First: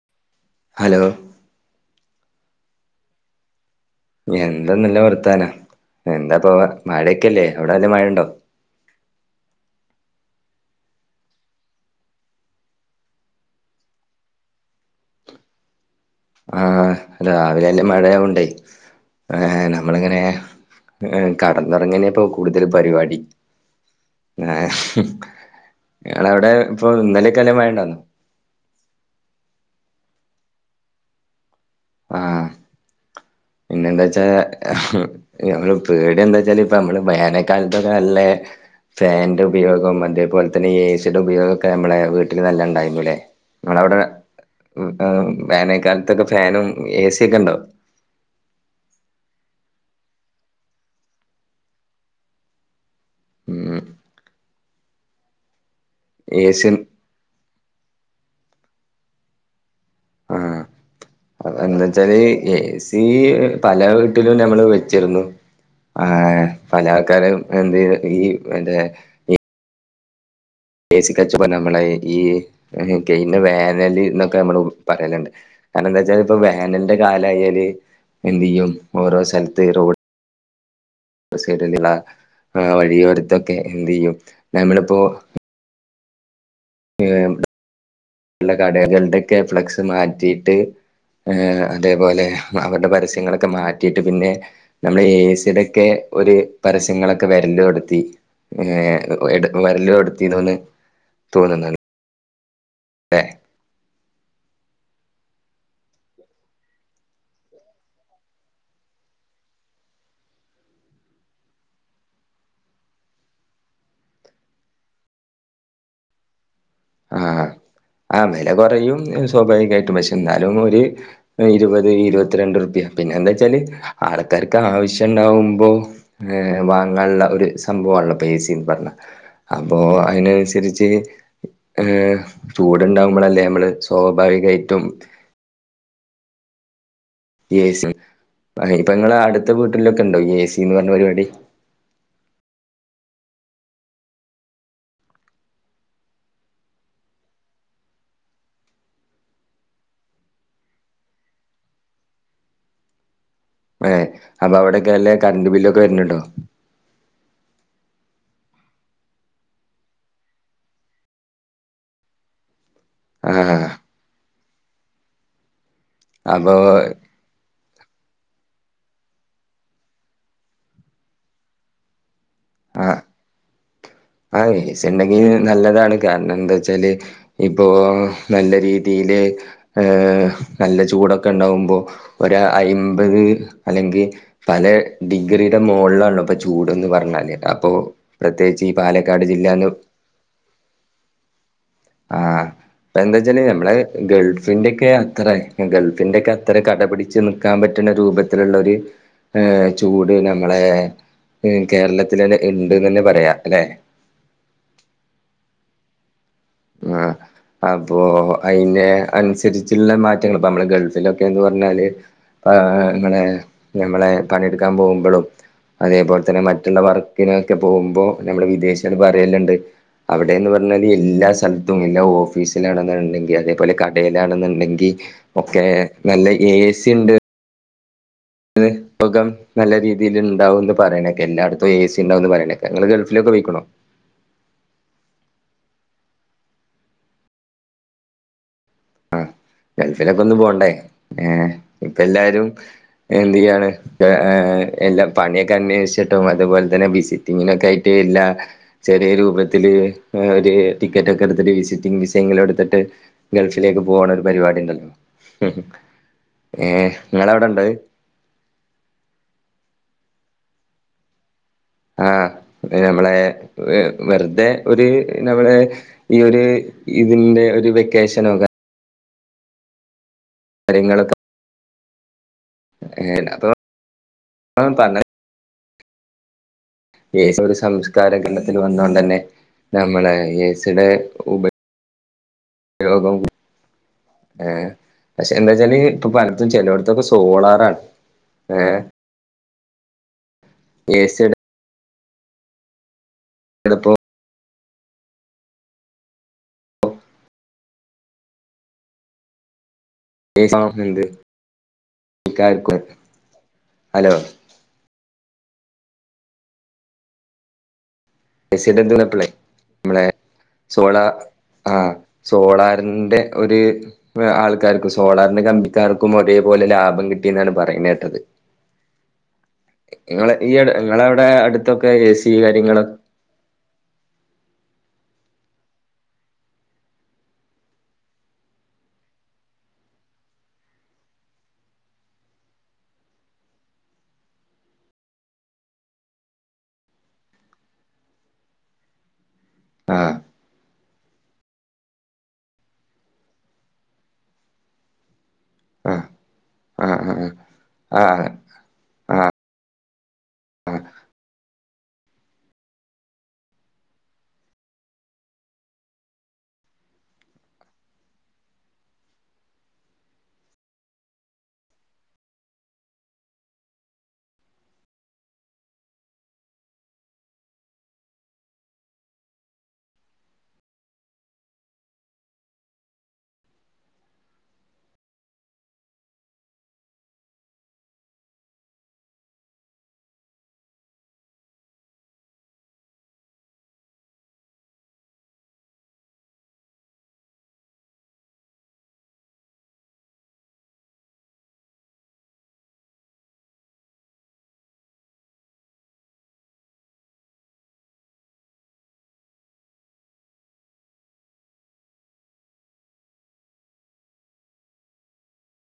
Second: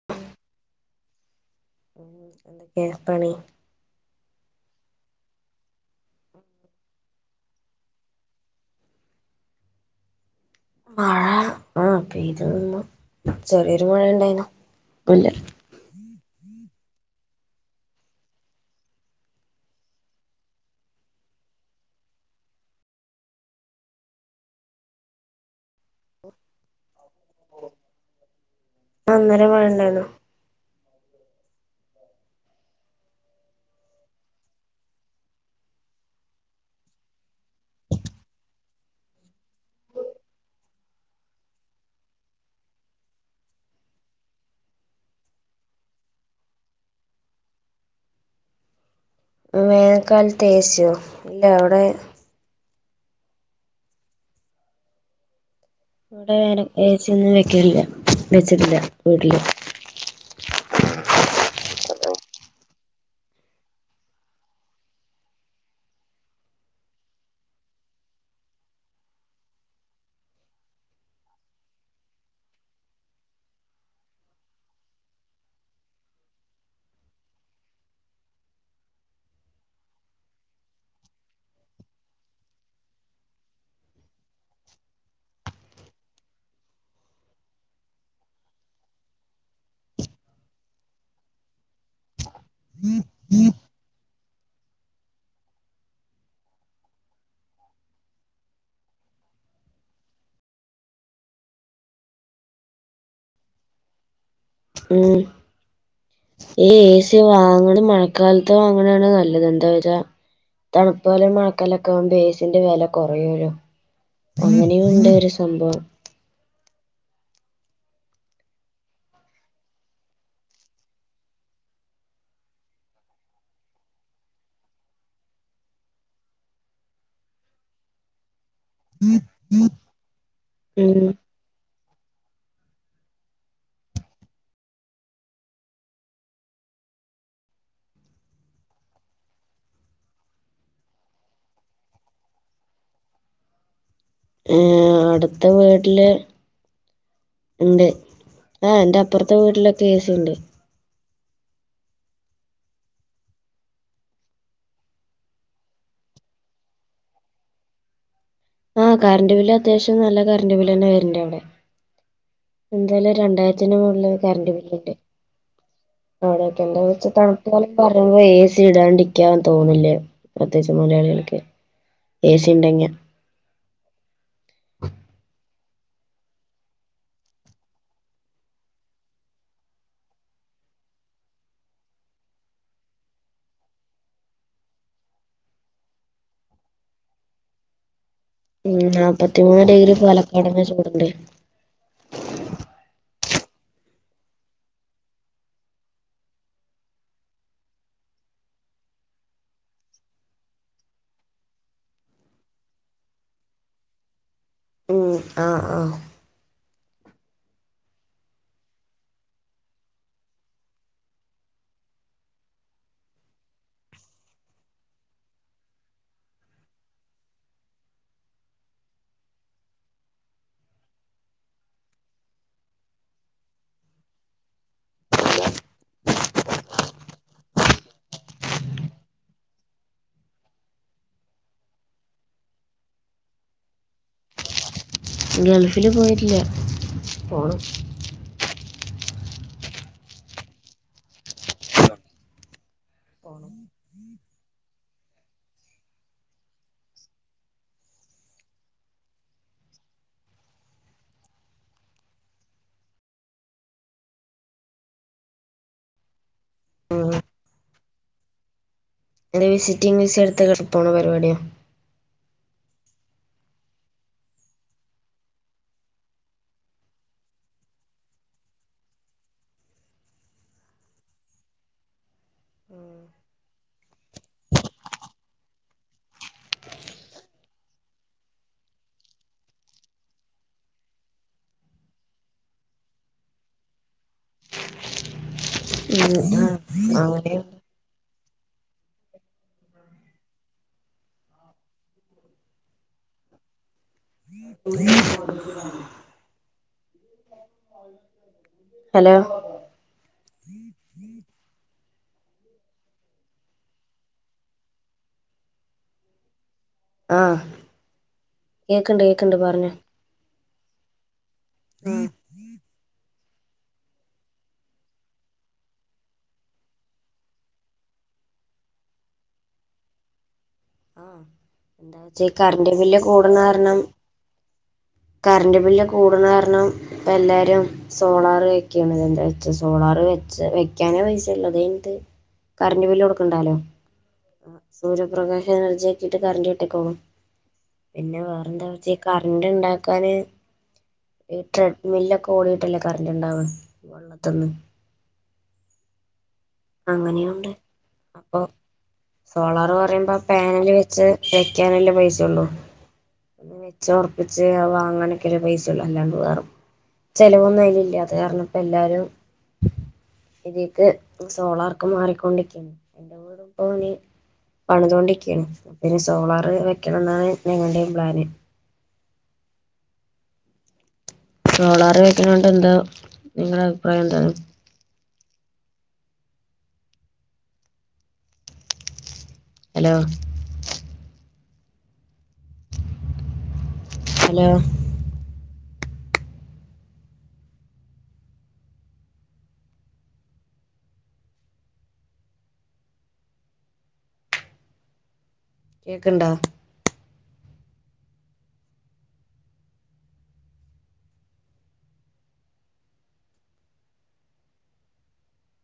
[inaudible] Hello ഉം എന്തൊക്കെ പണി എന്താ നല്ല വർത്താനം എന്താ പോ മഴയൊക്കെല്ലേ അവിടെ മഴ ഉണ്ടോ മഴ ആഹ് പെയ്തു നിന്ന് ചെറിയൊരു മഴ ഇണ്ടായിന്നു ഇപ്പോ ഇല്ല ആഹ് രാവിലെ ന്നെ മഴയാവോണ്ടേ ഏഹ് നമ്മളിങ്ങനെ ഏഹ് കടന്നുറങ്ങനപ്പോ കൂടുതൽ പരിപാടി ആഹ് ഞങ്ങളവിടെ ഇപ്പൊ ഇന്നലെക്കെ നല്ല മഴയുണ്ടാന്നോ അന്നെലെ മഴണ്ടായിരുന്നു. ആഹ് പിന്നെന്താ വെച്ചാ ആഹ് ഞങ്ങള് പേടി എന്താ വെച്ചാല് ഇപ്പ നമ്മള് വേനക്കാലത്തൊക്കെ നല്ലേ ഫാന്റെ ഉപയോഗം അതേപോലെ തന്നെ എ സിയുടെ ഉപയോഗം ഒക്കെ നമ്മളെ വീട്ടില് നല്ല ഉണ്ടായന്ന്ല്ലേ നമ്മളവിടെ വേനക്കാലത്തൊക്കെ ഫാനും എ ഏ സി ഒക്കെ ഉണ്ടോ? വേനൽക്കാലത്ത് എ സി ഇല്ല അവിടെ ഉം ഇവിടെ വേന ഏസ്യൻ ഏ സി ഒന്നും വെക്കില്ല വെച്ചിട്ടില്ല വീട്ടില് ഉം എന്താ വച്ചാല് എഏ സി പല വീട്ടിലും ഞമ്മള് വെച്ചിരുന്നു ആഹ് പല ആൾക്കാരും എന്ത് ഈ മറ്റേ ഏ സി കച്ചവടം നമ്മളെ ഈ കഴിഞ്ഞ വേനല് എന്നൊക്കെ നമ്മള് പറയലുണ്ട് കാരണം എന്താ വച്ചാൽ ഇപ്പോ വേനലിന്റെ കാലം ആയാല് എന്ത് ചെയ്യും ഓരോ സ്ഥലത്ത് റോ ഡ്‌ സൈഡിലുള്ള വഴിയോരത്തൊക്കെ എന്ത് ചെയ്യും നമ്മളിപ്പോ [unintelligible] ഉള്ള കടകളുടെക്കെ ഫ്ലക്സ് മാറ്റിയിട്ട് ഏ അതേപോലെ അവരുടെ പരസ്യങ്ങളൊക്കെ മാറ്റിയിട്ട് പിന്നെ നമ്മള് ഏ സിടെക്കെ ഒരു പരസ്യങ്ങളൊക്കെ വരല് [unintelligible] ഏ വരല് എടുത്തിതോന്ന് തോന്നുന്നാണ് ഏ ഉം ഈ ഏ സി വാങ്ങണ മഴക്കാലത്ത് വാങ്ങണാണ് നല്ലത് എന്താ പറയുക തണുപ്പ് കാലവും മഴക്കാലവുമൊക്കൊ ആകുമ്പോ ഏ സിന്റെ വില കുറയൂല്ലോ അങ്ങനെയും ഉണ്ട് ഒരു സംഭവം ആ വില കുറയും സ്വാഭാവികമായിട്ടും പക്ഷെ എന്നാലും ഒരു ഇരുപത് ഇരുപത്തിരണ്ട് റുപ്യ പിന്നെ എന്താന്ന് വച്ചാല് ആൾക്കാർക്ക് ആവശ്യം ഉണ്ടാവുമ്പോ ഏ വാങ്ങാനുള്ള ഒരു സംഭവമാണല്ലോ പേ ഏ സീന്ന് പറഞ്ഞാൽ അപ്പോ അതിനനുസരിച്ച് ഉം ഏ ചൂടുണ്ടാവുമ്പോളല്ലേ നമ്മള് സ്വാഭാവികമായിട്ടും എ സി ഇപ്പൊ നിങ്ങളെ അടുത്ത വീട്ടിലൊക്കെ ഉണ്ടോ ഏ സീന്ന് പറഞ്ഞ പരിപാടി. ഏ അടുത്ത വീട്ടില് ഉണ്ട് ആ എന്റെ അപ്പുറത്തെ വീട്ടിലൊക്കെ എ സി ഉണ്ട് ആ അപ്പൊ അവിടെക്കെ നല്ല കറണ്ട് ബില്ലൊക്കെ വരുന്നുണ്ടോ? ആഹ് കരണ്ട് ബില്ല് അത്യാവശ്യം നല്ല കരണ്ട് ബില്ല് തന്നെ വരണുണ്ട് അവിടെ എന്തായാലും ആഹ് രണ്ടായിരത്തിന്റെ മോളിലൊക്കെ കറണ്ട് ബില്ലൊണ്ട് അപ്പൊ അവരായിട്ട് കൊണ്ട് വച്ചപ്പോ [unintelligible] എ സി ഇടാണ്ടിക്കാൻ തോന്നില്ല പ്രത്യേകിച്ച് മലയാളികൾക്ക് ഏസി ഇണ്ടെങ്കിൽ ആഹ് ആഹ് എ സി. ഇണ്ടെങ്കിൽ നല്ലതാണ് കാരണം എന്താച്ചാല് ഇപ്പോ നല്ല രീതിയില് ഏഹ് നല്ല ചൂടൊക്കെ ഉണ്ടാവുമ്പോ ഒര് അയ്മ്പത് അല്ലെങ്കി പലേ ഡിഗ്രിയുടെ മോളിലാണല്ലൊ ഇപ്പൊ ചൂടെന്ന് പറഞ്ഞാല് അപ്പൊ പ്രത്യേകിച്ച് ഈ പാലക്കാട് നാല്പത്തിമൂന്ന് ജില്ലാന്ന് ഡിഗ്രി പാലക്കാടിന്റെ ചൂടുണ്ട് ആഹ് ഇപ്പ എന്താ വെച്ചാല് നമ്മളെ ഗൾഫിന്റെ ഒക്കെ അത്ര ഗൾഫിന്റെ ഒക്കെ അത്ര കെട പിടിച്ച് നി ക്കാൻ പറ്റണ രൂപത്തിലുള്ളൊരു ചൂട് നമ്മളെ ഉം കേരളത്തില് തന്നെ ഇണ്ട് എന്ന് തന്നെ പറയാം അല്ലേ ഉം ആഹ് ആഹ് ആഹ് അപ്പൊ അതിന്റെ അനുസരിച്ചുള്ള മാറ്റങ്ങള് ഇപ്പൊ നമ്മള് ഗൾഫിലൊക്കെന്ന് പറഞ്ഞാല് ആഹ് ഞമ്മളെ ഞമ്മളെ പണി എടുക്കാൻ പോകുമ്പളും അതേപോലെ തന്നെ മറ്റുള്ള വർക്കിനൊക്കെ പോകുമ്പോ നമ്മള് വിദേശികള് പറയലുണ്ട് അവിടേന്ന് പറഞ്ഞാല് എല്ലാ സ്ഥലത്തും എല്ലാ ഓഫീസിലാണെന്നുണ്ടെങ്കി അതേപോലെ കടേലാണെന്നുണ്ടെങ്കി ഒക്കെ നല്ല ഏ സി ഉണ്ട് ഇത് സുഖം നല്ല രീതിയിൽ ഉണ്ടാവും എന്ന് പറയണ കേക്കാം എല്ലായിടത്തും എ സി ഇണ്ടാവൂന്ന് പറയണ കേക്കാം നിങ്ങള് ഗൾഫിലൊക്കെ പോയിക്കണോ ഗൾഫില് പോയിട്ടില്ല പോണം ആഹ് ഗൾഫിലൊക്കെ ഒന്ന് പോകണ്ടേ പിന്നെ ഇപ്പോ എല്ലാരും എന്ത് ചെയ്യാണ് എല്ലാ പണിയൊക്കെ അന്വേഷിച്ചിട്ടും അതുപോലെ തന്നെ ബിസിറ്റിങ്ങിനൊക്കെ ആയിട്ട് എല്ലാ ചെറിയ രൂപത്തില് ഒരു ടിക്കറ്റൊക്കെ എടുത്തിട്ട് വിസിറ്റിംഗ് വിസയെങ്കിലും എടുത്തിട്ട് ഗൾഫിലേക്ക് പോകാനൊരു പരിപാടി ഇണ്ടല്ലോ ഏ ഉം ഇങ്ങളെ അവിടെ ഒണ്ടൊ എന്റെ വിസിറ്റിംഗ് വിസ എടുത്ത് കെട പോണ പരിപാട്യെയോ ആഹ് നമ്മളെ വെറുതെ ഒരു നവളെ ഈ ഒരു ഇതിന്റെ ഒരു വെക്കേഷൻ ഒക്ക [unintelligible] [unintelligible] യേസൊര് സംസ്കാരഘണത്തിൽ വന്നോണ്ടെന്നെ നമ്മള് [unintelligible] രോഗവു ഏഹ് പക്ഷെ എന്താച്ചാല് ഇപ്പൊ ഉം പഠനത്തും ആഹ് ചെലേട ഇതൊക്കെ അങ്ങനെ സോളാറാണ് ഏഹ് എസി എടുപ്പം [inaudible] ഉ [unintelligible] [inaudible] ഹലോ [unintelligible] ഹലോ ആഹ് ഐസിഡ കേക്കണ്ട് [unintelligible] എപ്പളെ കേക്കണ്ട് പറഞ്ഞോ നമ്മളെ സോള ആഹ് ഉം. സോളാറിന്റെ ഒര് ആൾക്കാർക്കും സോളാറിന്റെ കമ്പിക്കാർക്കും ഒരേപോലെ ലാഭം കിട്ടിയെന്നാണ് പറയുന്നത് കേട്ടത് ഇങ്ങളെ ഈഎട ഇങ്ങളെ ഔടെ അടുത്തൊക്കെ ഏ സി കാര്യങ്ങളും- കൂടനാര്ണം കറന്റ് ബില്ല് കൂട്ണ കാര്ണം ഇപ്പ എല്ലാരും സോളാർ വെക്കണെന്താ [unintelligible] വ സോളാർ വെച്ചാ വെക്കാനേ പൈസ ഉള്ളതേണ്ട് കറന്റ് ബില് കൊട്ക്ക്ണ്ടേലോ സൂര്യപ്രകാശം എനർജിയ ആക്കിട്ട് കറണ്ട് കിട്ടേക്കോളും പിന്നെ വേറെന്താ വെച്ച് കറിൻ്റെണ്ടാക്കാന് ആഹ് ഈ ട്രെഡ് മില്ലൊക്കെ ഓടീട്ടല്ലേ കറന്റ് ണ്ടാവ വള്ളത്തിന്ന് ആഹ് ആഹ് ആഹ് ആഹ് അങ്ങനെയുണ്ട് ആഹ് അപ്പൊ സോളാർ പറയുമ്പോ ആഹ് പാനല് വെച്ച് വെക്കാന്ല്ല പൈസൊള്ളൂ ന്നിച്ച് ഒറപ്പിച്ച് അത് വാങ്ങാനൊക്കെള്ള പൈസള്ളൂ അല്ലാണ്ട് വേറൊ ചെലവൊന്നും അയിനില്ലദേ അറഞ്ഞപ്പോല്ലാരും പെരീക്ക് സോളാർക്ക് മാറിക്കൊണ്ടിരിക്ക എല്ലാരുപ്പൊ ഇനി പണിതോണ്ടിരിക്കയാണ് പിന്നെ സോളാർ വെക്കണം ന്നാണ് ഞങ്ങളുടെയും പ്ലാന് സോളാർ വെക്ക്ണേ കൊണ്ട് എന്താ നിങ്ങളെ അഭിപ്രായം എന്താണ് ഹലോ ഹലോ കേക്ക്ണ്ടാ